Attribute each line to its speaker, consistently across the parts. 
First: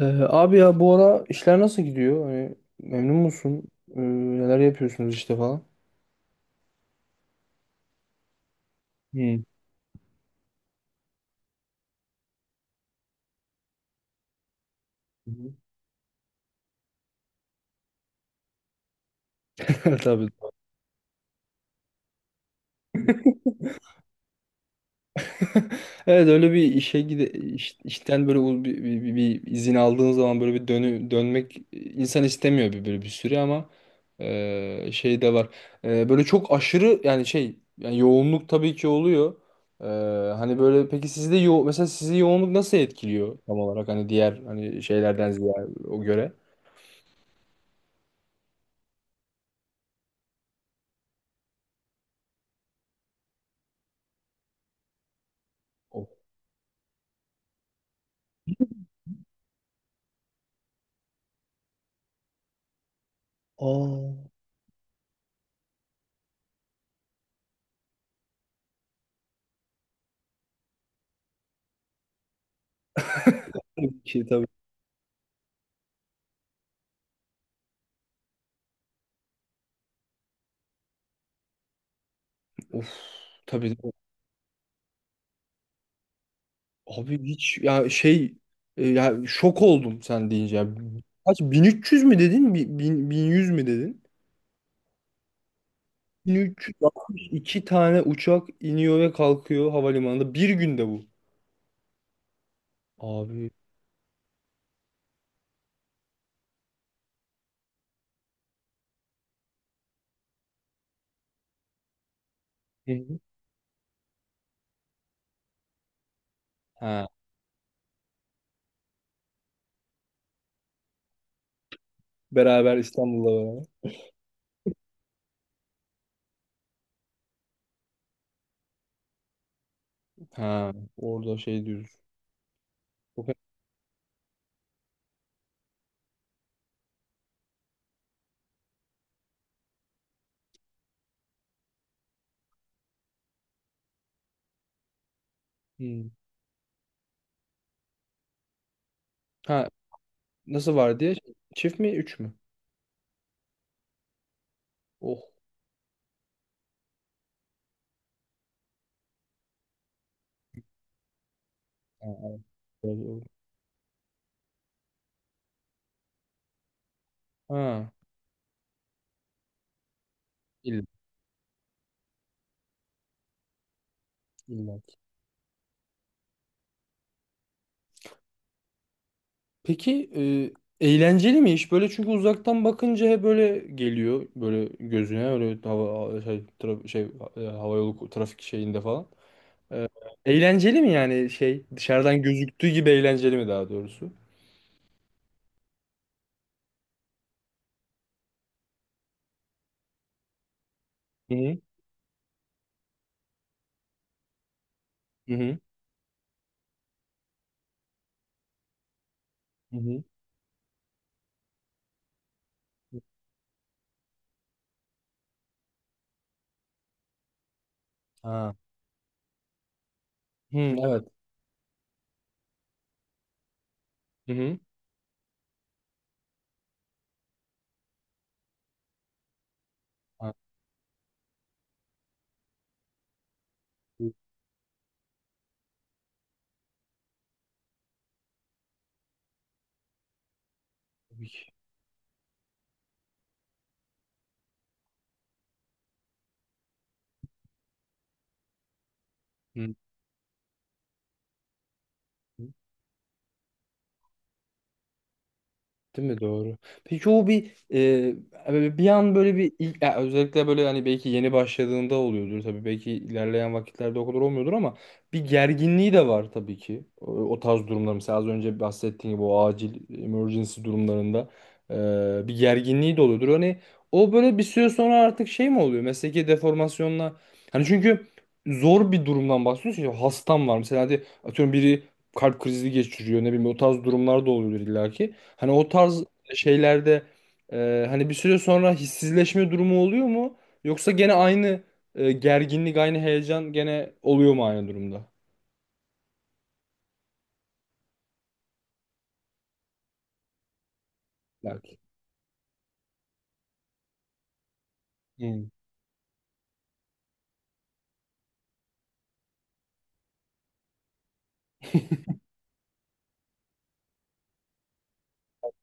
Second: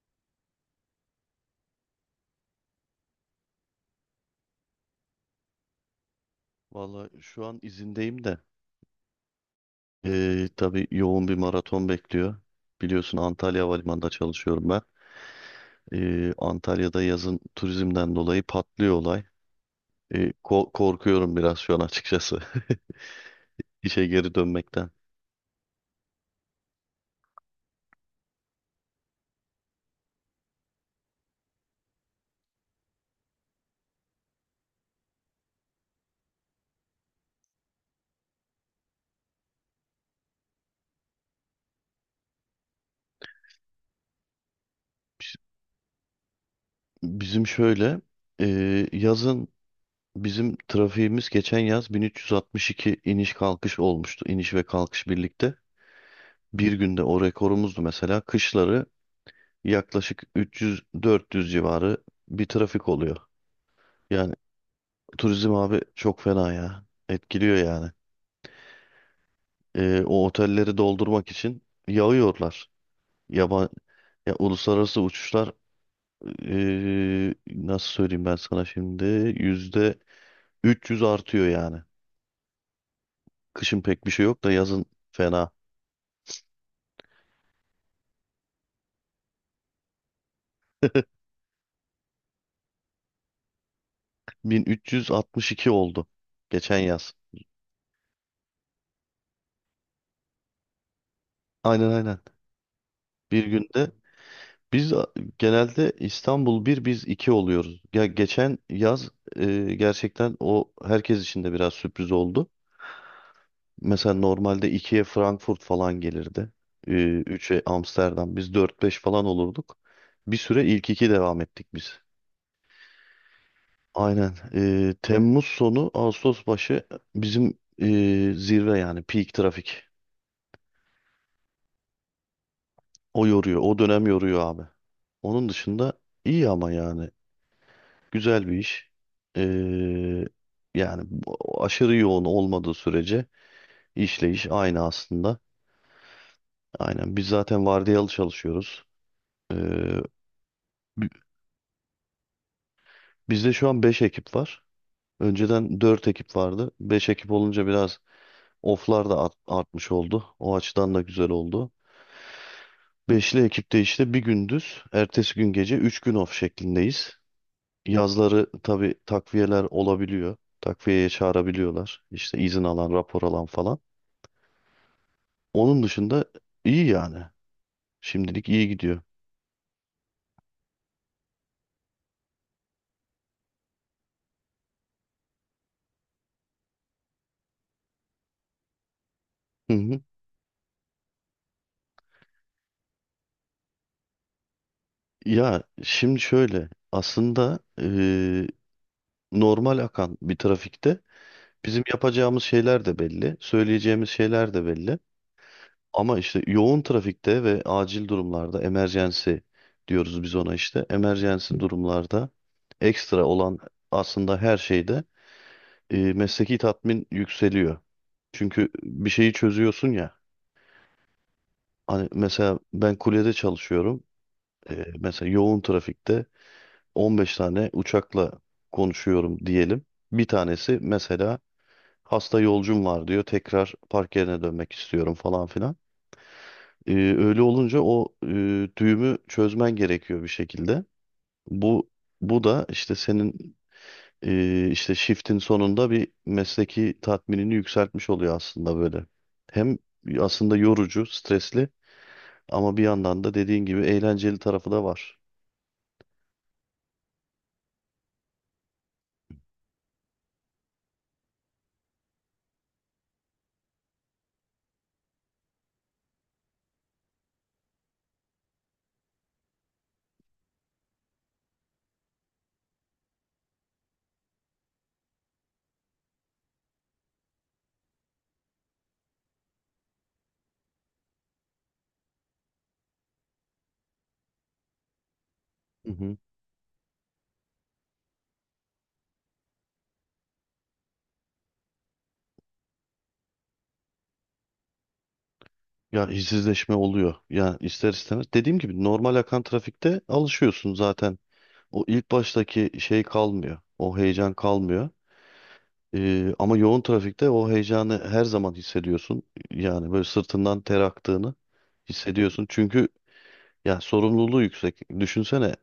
Speaker 1: Abi, ya bu ara işler nasıl gidiyor? Hani memnun musun? Ee, Neler yapıyorsunuz işte falan?
Speaker 2: Valla şu an izindeyim de
Speaker 1: Hmm.
Speaker 2: tabi tabii yoğun bir maraton bekliyor. Biliyorsun Antalya Havalimanı'nda çalışıyorum ben.
Speaker 1: Hı.
Speaker 2: Antalya'da yazın turizmden dolayı patlıyor olay.
Speaker 1: Evet,
Speaker 2: Korkuyorum biraz şu an açıkçası işe geri dönmekten.
Speaker 1: evet, öyle bir işe işten böyle bir izin aldığın zaman, böyle bir dönmek, insan istemiyor bir böyle bir süre, ama şey de var. Böyle çok aşırı, yani şey, yani yoğunluk tabii ki oluyor. E, Hani böyle, peki sizde mesela sizi yoğunluk nasıl etkiliyor tam olarak, hani diğer hani şeylerden ziyade o göre?
Speaker 2: Bizim şöyle e, yazın bizim trafiğimiz geçen yaz 1362 iniş kalkış olmuştu. İniş ve kalkış birlikte.
Speaker 1: Of.
Speaker 2: Bir günde o rekorumuzdu mesela. Kışları yaklaşık 300-400 civarı bir trafik oluyor.
Speaker 1: Aa.
Speaker 2: Yani turizm abi çok fena ya. Etkiliyor yani. O otelleri doldurmak için yağıyorlar. Yaban,
Speaker 1: Tabii ki,
Speaker 2: ya
Speaker 1: tabii.
Speaker 2: uluslararası uçuşlar nasıl söyleyeyim ben sana şimdi yüzde 300 artıyor yani.
Speaker 1: Of, tabii.
Speaker 2: Kışın pek bir şey yok da yazın fena.
Speaker 1: Abi, hiç ya şey, ya şok oldum sen deyince, ya. Kaç, 1300 mü dedin? 1100 mü dedin?
Speaker 2: 1362 oldu geçen yaz.
Speaker 1: 1362 tane uçak iniyor ve kalkıyor havalimanında bir günde, bu.
Speaker 2: Aynen, aynen. Bir
Speaker 1: Abi.
Speaker 2: günde biz genelde İstanbul bir biz 2 oluyoruz. Ya geçen yaz gerçekten o herkes için de biraz sürpriz oldu.
Speaker 1: Hı, hı.
Speaker 2: Mesela normalde ikiye Frankfurt falan gelirdi. E,
Speaker 1: Ha.
Speaker 2: 3'e Amsterdam. Biz dört beş falan olurduk. Bir süre ilk 2 devam ettik biz.
Speaker 1: Beraber, İstanbul'la beraber.
Speaker 2: Aynen. Temmuz sonu Ağustos başı bizim zirve yani peak trafik.
Speaker 1: Ha. Orada şey diyoruz.
Speaker 2: O
Speaker 1: Çok-
Speaker 2: yoruyor. O dönem yoruyor abi. Onun dışında iyi ama yani. Güzel bir iş. Ee, Yani aşırı yoğun olmadığı sürece işle iş aynı aslında.
Speaker 1: Hmm.
Speaker 2: Aynen. Biz zaten vardiyalı çalışıyoruz. Ee,
Speaker 1: Ha. Nasıl var
Speaker 2: bi-
Speaker 1: diye? Çift mi? Üç mü?
Speaker 2: Bizde şu an 5 ekip var.
Speaker 1: Oh.
Speaker 2: Önceden 4 ekip vardı. 5 ekip olunca biraz oflar da artmış oldu. O açıdan da güzel oldu.
Speaker 1: Ha, evet.
Speaker 2: Beşli ekipte işte bir gündüz, ertesi gün gece 3 gün off şeklindeyiz.
Speaker 1: Ha.
Speaker 2: Yazları tabii takviyeler olabiliyor.
Speaker 1: İlla.
Speaker 2: Takviyeye çağırabiliyorlar. İşte izin alan, rapor alan falan.
Speaker 1: İlla.
Speaker 2: Onun dışında iyi yani. Şimdilik iyi gidiyor.
Speaker 1: Peki, eğlenceli mi iş? Böyle, çünkü uzaktan bakınca hep böyle geliyor, böyle gözüne, öyle hava şey, şey, havayolu trafik şeyinde falan.
Speaker 2: Hı hı.
Speaker 1: Eğlenceli mi yani, şey, dışarıdan gözüktüğü gibi eğlenceli mi daha doğrusu?
Speaker 2: Ya şimdi şöyle aslında normal akan bir trafikte
Speaker 1: Hı hı.
Speaker 2: bizim yapacağımız şeyler de belli, söyleyeceğimiz şeyler de belli.
Speaker 1: Hı hı.
Speaker 2: Ama işte yoğun trafikte ve acil durumlarda emergency
Speaker 1: Hı hı.
Speaker 2: diyoruz biz ona işte. Emergency durumlarda ekstra olan aslında her şeyde mesleki tatmin yükseliyor.
Speaker 1: Ha.
Speaker 2: Çünkü bir şeyi çözüyorsun ya.
Speaker 1: Hı, evet.
Speaker 2: Hani mesela ben kulyede çalışıyorum.
Speaker 1: Hı hı.
Speaker 2: Mesela yoğun trafikte 15 tane uçakla konuşuyorum diyelim. Bir
Speaker 1: Ha,
Speaker 2: tanesi mesela hasta yolcum var diyor. Tekrar park yerine dönmek istiyorum falan filan. Öyle olunca o düğümü çözmen gerekiyor bir şekilde.
Speaker 1: tabii ki.
Speaker 2: Bu bu da işte senin işte shift'in sonunda bir mesleki tatminini yükseltmiş oluyor aslında böyle.
Speaker 1: Hı.
Speaker 2: Hem aslında yorucu, stresli ama bir yandan da dediğin gibi eğlenceli tarafı da var.
Speaker 1: Değil mi? Doğru. Peki, o bir böyle bir an, böyle bir ilk, ya özellikle böyle hani belki yeni başladığında oluyordur tabii, belki ilerleyen vakitlerde o kadar olmuyordur, ama bir gerginliği de var tabii ki. O tarz durumlar mesela, az önce bahsettiğim gibi, o acil emergency durumlarında bir gerginliği de oluyordur. Hani o böyle bir süre sonra artık şey mi oluyor? Mesleki deformasyonla, hani çünkü zor bir durumdan bahsediyorsun, ya. Hastam var mesela, hadi atıyorum, biri kalp krizi geçiriyor, ne bileyim, o tarz durumlar da oluyor illaki. Hani o
Speaker 2: Hı
Speaker 1: tarz
Speaker 2: hı.
Speaker 1: şeylerde hani bir süre sonra hissizleşme durumu oluyor mu? Yoksa gene aynı gerginlik, aynı heyecan, gene oluyor mu aynı durumda?
Speaker 2: Ya işsizleşme oluyor. Yani ister istemez. Dediğim gibi normal akan trafikte alışıyorsun zaten.
Speaker 1: Belki.
Speaker 2: O ilk baştaki şey kalmıyor. O heyecan kalmıyor.
Speaker 1: Hı
Speaker 2: Ama yoğun trafikte o heyecanı her zaman hissediyorsun. Yani böyle sırtından ter aktığını hissediyorsun. Çünkü ya sorumluluğu yüksek. Düşünsene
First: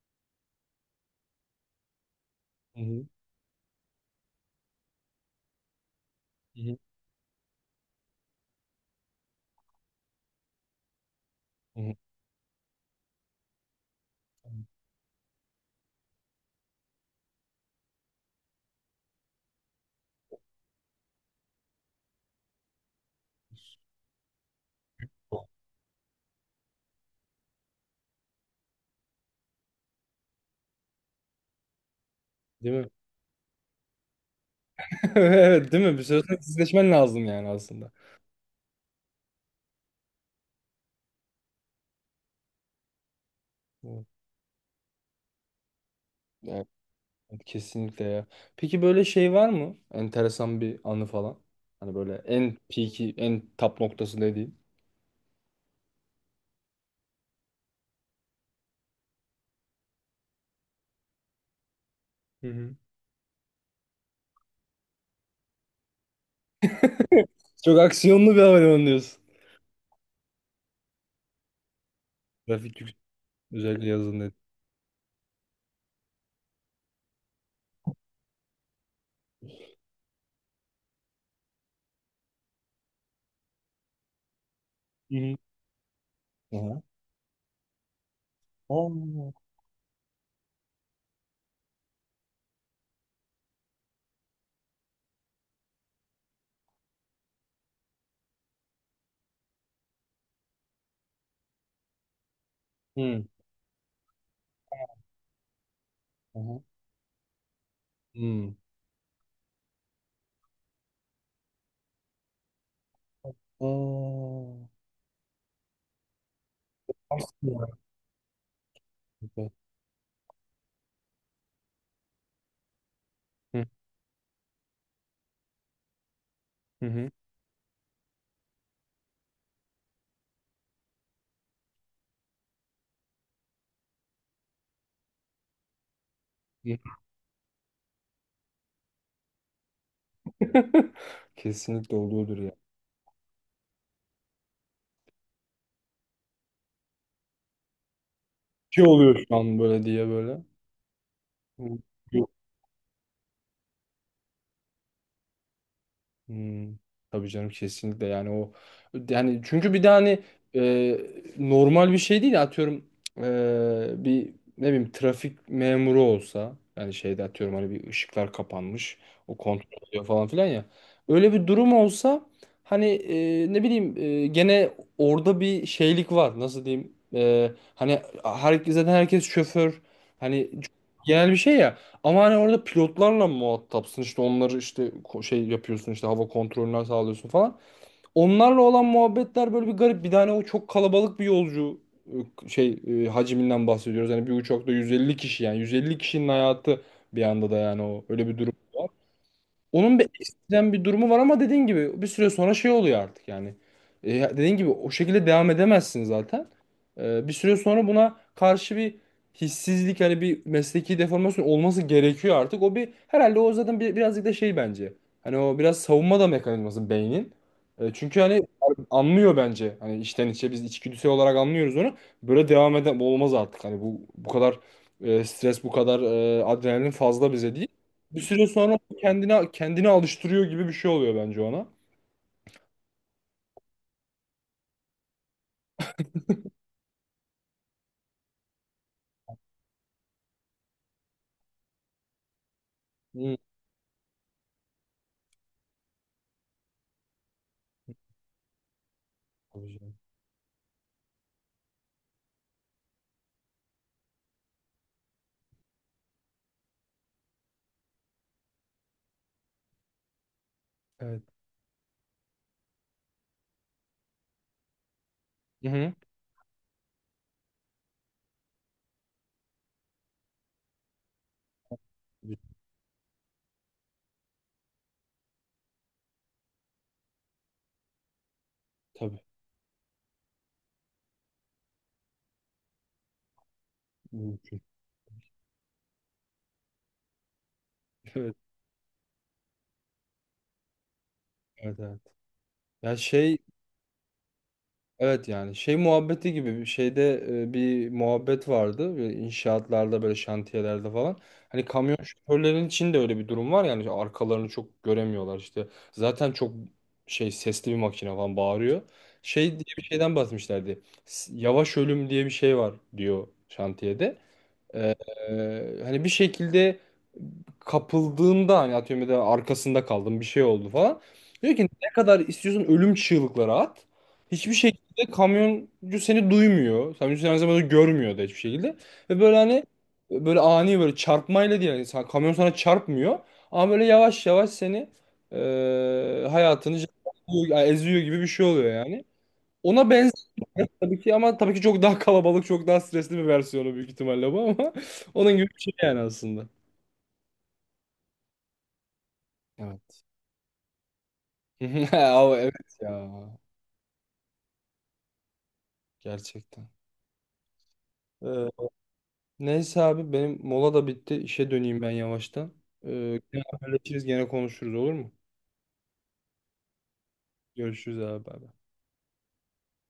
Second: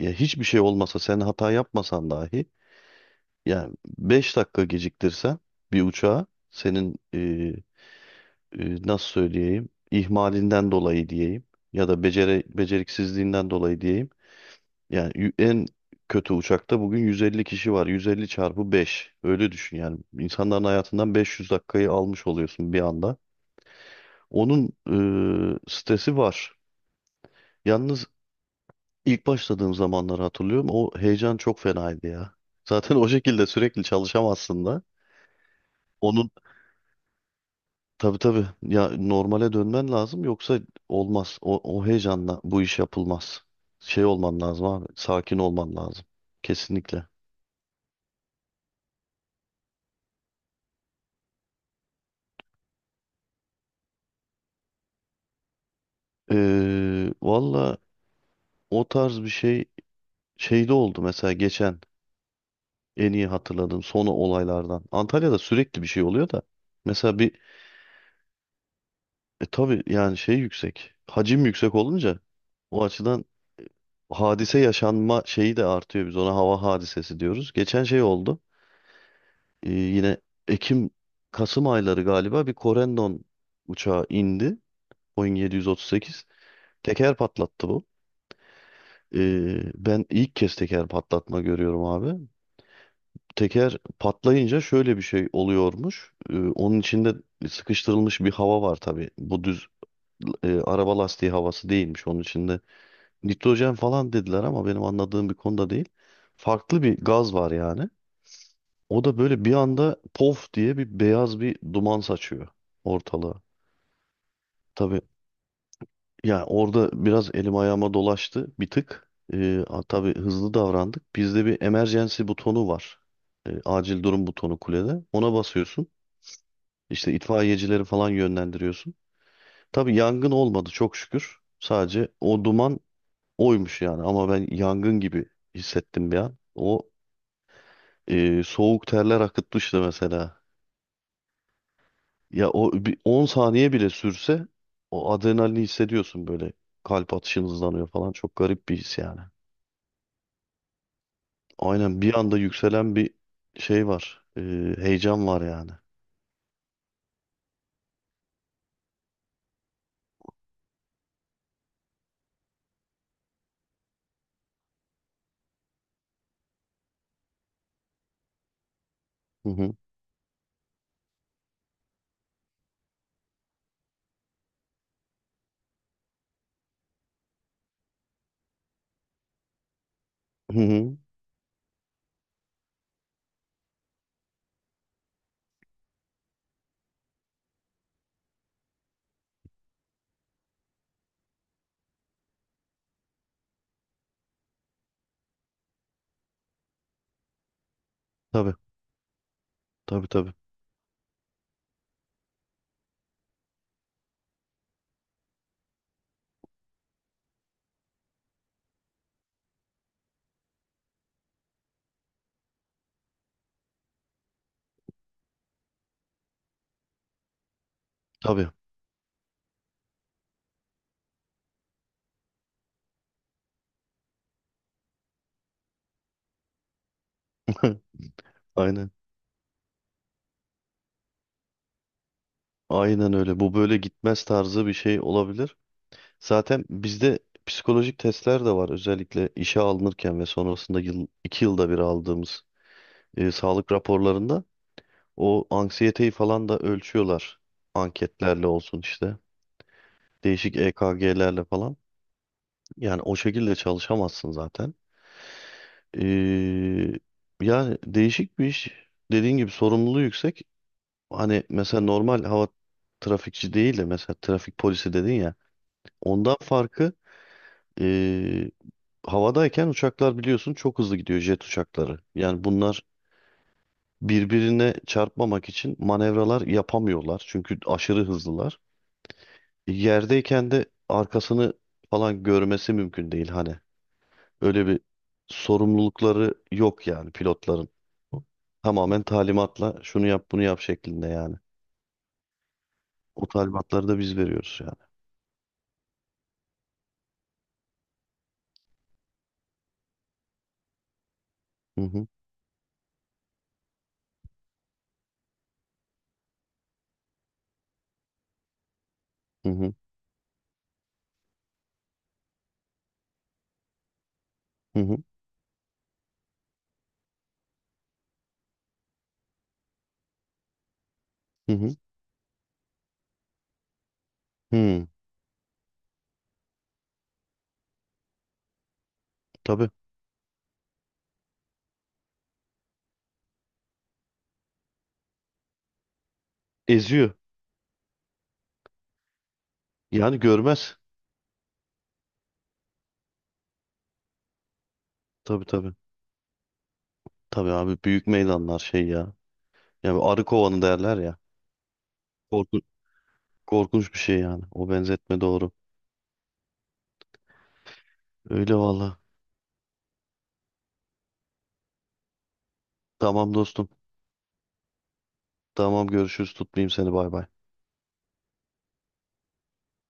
Speaker 2: ya hiçbir şey olmasa sen hata yapmasan dahi
Speaker 1: hı,
Speaker 2: yani 5 dakika geciktirsen bir uçağı
Speaker 1: hı hı,
Speaker 2: senin nasıl söyleyeyim ihmalinden dolayı diyeyim ya
Speaker 1: hı.
Speaker 2: da beceriksizliğinden dolayı diyeyim yani en kötü uçakta bugün 150 kişi var. 150 çarpı 5. Öyle düşün yani. İnsanların hayatından 500 dakikayı almış oluyorsun bir anda. Onun stresi var. Yalnız ilk başladığım zamanları hatırlıyorum. O heyecan çok fenaydı ya.
Speaker 1: Değil mi?
Speaker 2: Zaten o şekilde sürekli çalışamazsın da.
Speaker 1: Evet, değil mi? Bir süre
Speaker 2: Onun
Speaker 1: sonra hissizleşmen lazım yani aslında.
Speaker 2: tabii tabii ya, normale dönmen lazım yoksa olmaz. O heyecanla bu iş yapılmaz. Şey
Speaker 1: Evet,
Speaker 2: olman lazım abi. Sakin olman lazım.
Speaker 1: evet,
Speaker 2: Kesinlikle.
Speaker 1: kesinlikle ya. Peki, böyle şey var mı? Enteresan bir anı falan. Hani böyle en peak'i, en top noktası dediğin.
Speaker 2: Valla, o tarz bir şey şeyde oldu mesela, geçen
Speaker 1: Hı hı.
Speaker 2: en iyi hatırladığım son olaylardan. Antalya'da sürekli bir şey oluyor da. Mesela bir
Speaker 1: Çok aksiyonlu bir havalimanı diyorsun.
Speaker 2: tabii yani şey yüksek. Hacim yüksek olunca
Speaker 1: Trafik
Speaker 2: o
Speaker 1: yüksek.
Speaker 2: açıdan
Speaker 1: Özellikle yazın dedi.
Speaker 2: hadise yaşanma şeyi de artıyor. Biz ona hava hadisesi diyoruz. Geçen şey oldu. Yine Ekim Kasım ayları galiba bir Corendon uçağı indi.
Speaker 1: Hı hı.
Speaker 2: Boeing 738.
Speaker 1: Aha.
Speaker 2: Teker patlattı bu.
Speaker 1: Oo.
Speaker 2: Ben ilk kez teker patlatma görüyorum abi. Teker patlayınca şöyle bir şey oluyormuş. Onun içinde sıkıştırılmış bir hava var tabii. Bu düz araba lastiği havası değilmiş. Onun içinde
Speaker 1: Hı.
Speaker 2: nitrojen falan dediler ama benim anladığım bir konuda değil.
Speaker 1: Aha.
Speaker 2: Farklı bir gaz var yani.
Speaker 1: Hmm.
Speaker 2: O da böyle bir anda pof diye bir beyaz bir duman saçıyor ortalığa.
Speaker 1: Oo.
Speaker 2: Tabii yani orada biraz elim
Speaker 1: Aslında.
Speaker 2: ayağıma dolaştı bir tık.
Speaker 1: Hı
Speaker 2: Tabii hızlı davrandık. Bizde bir emergency butonu var. Acil durum butonu kulede. Ona basıyorsun.
Speaker 1: hı, hı.
Speaker 2: İşte itfaiyecileri falan yönlendiriyorsun. Tabii yangın olmadı çok şükür. Sadece o duman oymuş yani ama ben yangın gibi hissettim bir an.
Speaker 1: Hı.
Speaker 2: O soğuk terler akıtmıştı mesela.
Speaker 1: Kesinlikle oluyordur
Speaker 2: Ya
Speaker 1: ya.
Speaker 2: o bir 10 saniye bile sürse o adrenalini hissediyorsun böyle. Kalp atışın hızlanıyor falan. Çok garip bir
Speaker 1: Ki
Speaker 2: his
Speaker 1: oluyor
Speaker 2: yani.
Speaker 1: şu an, böyle diye böyle. Hı.
Speaker 2: Aynen bir anda yükselen bir şey var. Heyecan var yani.
Speaker 1: Hmm, tabii canım, kesinlikle yani o, yani çünkü bir de hani e, normal bir şey değil, atıyorum, bir, ne bileyim, trafik memuru olsa, yani şeyde, atıyorum, hani bir ışıklar kapanmış, o
Speaker 2: Hı hı.
Speaker 1: kontrol ediyor falan filan ya, öyle bir durum olsa, hani ne bileyim, gene orada bir şeylik var, nasıl diyeyim, hani herkes zaten, herkes şoför, hani
Speaker 2: Hı hı.
Speaker 1: genel bir şey ya, ama hani orada pilotlarla muhatapsın, işte onları işte şey yapıyorsun, işte hava kontrolünü sağlıyorsun falan. Onlarla olan muhabbetler böyle bir garip. Bir tane o çok kalabalık bir yolcu şey, hacminden bahsediyoruz. Yani bir uçakta 150 kişi, yani 150 kişinin hayatı bir anda da, yani o öyle bir durum.
Speaker 2: Tabii,
Speaker 1: Onun bir
Speaker 2: tabii, tabii.
Speaker 1: ekstrem bir durumu var, ama dediğin gibi bir süre sonra şey oluyor artık yani. Dediğin gibi o şekilde devam edemezsin zaten. Bir süre sonra buna karşı bir hissizlik, hani bir mesleki deformasyon olması gerekiyor artık. O bir herhalde, o zaten bir, birazcık da şey bence. Hani o biraz savunma da mekanizması beynin. Çünkü hani
Speaker 2: Tabii.
Speaker 1: anlıyor bence. Hani içten içe biz içgüdüsel olarak anlıyoruz onu. Böyle devam eden, bu olmaz artık. Hani bu kadar stres, bu kadar adrenalin fazla bize değil. Bir süre sonra
Speaker 2: Aynen.
Speaker 1: kendine kendini alıştırıyor gibi bir şey oluyor bence ona.
Speaker 2: Aynen öyle. Bu böyle gitmez tarzı bir şey olabilir. Zaten bizde psikolojik testler de var. Özellikle işe alınırken ve sonrasında 2 yılda bir aldığımız
Speaker 1: Hı.
Speaker 2: sağlık raporlarında o anksiyeteyi falan da ölçüyorlar. Anketlerle olsun işte.
Speaker 1: Tabii canım.
Speaker 2: Değişik EKG'lerle falan. Yani o şekilde çalışamazsın zaten. Ee, Yani değişik bir iş. Dediğin gibi sorumluluğu yüksek.
Speaker 1: Evet.
Speaker 2: Hani mesela normal hava trafikçi değil de mesela trafik polisi dedin ya.
Speaker 1: Hı hı.
Speaker 2: Ondan farkı, Ee, havadayken uçaklar biliyorsun çok hızlı gidiyor jet uçakları.
Speaker 1: Bir-
Speaker 2: Yani bunlar birbirine çarpmamak için manevralar yapamıyorlar. Çünkü aşırı hızlılar.
Speaker 1: Tabii.
Speaker 2: Yerdeyken de arkasını falan görmesi mümkün değil hani.
Speaker 1: Mümkün.
Speaker 2: Öyle bir sorumlulukları yok yani pilotların.
Speaker 1: Evet,
Speaker 2: Tamamen talimatla şunu yap bunu yap şeklinde yani.
Speaker 1: evet, evet. Ya
Speaker 2: O
Speaker 1: şey,
Speaker 2: talimatları da biz veriyoruz yani.
Speaker 1: evet, yani şey muhabbeti gibi bir şeyde, bir muhabbet vardı. Böyle inşaatlarda, böyle şantiyelerde falan. Hani
Speaker 2: Hı
Speaker 1: kamyon
Speaker 2: hı,
Speaker 1: şoförlerin için de öyle bir durum var yani, arkalarını çok göremiyorlar işte. Zaten çok şey, sesli bir makine falan bağırıyor. Şey
Speaker 2: hı
Speaker 1: diye bir şeyden bahsetmişlerdi. Yavaş ölüm diye bir şey var, diyor, şantiyede.
Speaker 2: hı,
Speaker 1: Ee,
Speaker 2: hı
Speaker 1: Hani bir şekilde kapıldığında, hani atıyorum ya da arkasında kaldım, bir şey oldu falan.
Speaker 2: hı
Speaker 1: Diyor ki,
Speaker 2: hı.
Speaker 1: ne kadar istiyorsun ölüm çığlıkları at. Hiçbir
Speaker 2: Hı. Hı,
Speaker 1: şekilde kamyoncu seni duymuyor. Kamyoncu seni aynı zamanda görmüyor da, hiçbir şekilde. Ve böyle hani,
Speaker 2: tabii
Speaker 1: böyle ani böyle çarpmayla değil. Yani sen- kamyon sana çarpmıyor. Ama böyle yavaş yavaş seni hayatını
Speaker 2: eziyor.
Speaker 1: eziyor, eziyor gibi bir şey oluyor yani. Ona
Speaker 2: Yani
Speaker 1: benziyor
Speaker 2: görmez.
Speaker 1: tabii ki, ama tabii ki çok daha kalabalık, çok daha stresli bir versiyonu büyük ihtimalle bu, ama onun
Speaker 2: Tabii,
Speaker 1: gibi bir şey
Speaker 2: tabii.
Speaker 1: yani aslında.
Speaker 2: Tabii abi, büyük meydanlar şey ya.
Speaker 1: Evet.
Speaker 2: Yani arı kovanı derler ya.
Speaker 1: Ama
Speaker 2: Korku-
Speaker 1: evet, ya
Speaker 2: Korkunç bir şey yani. O benzetme doğru.
Speaker 1: gerçekten. Ee,
Speaker 2: Öyle valla.
Speaker 1: Neyse abi, benim mola da bitti. İşe döneyim ben yavaştan.
Speaker 2: Tamam
Speaker 1: Gene
Speaker 2: dostum.
Speaker 1: haberleşiriz, gene konuşuruz, olur mu?
Speaker 2: Tamam görüşürüz. Tutmayayım seni. Bay bay.
Speaker 1: Görüşürüz abi. Bay bay.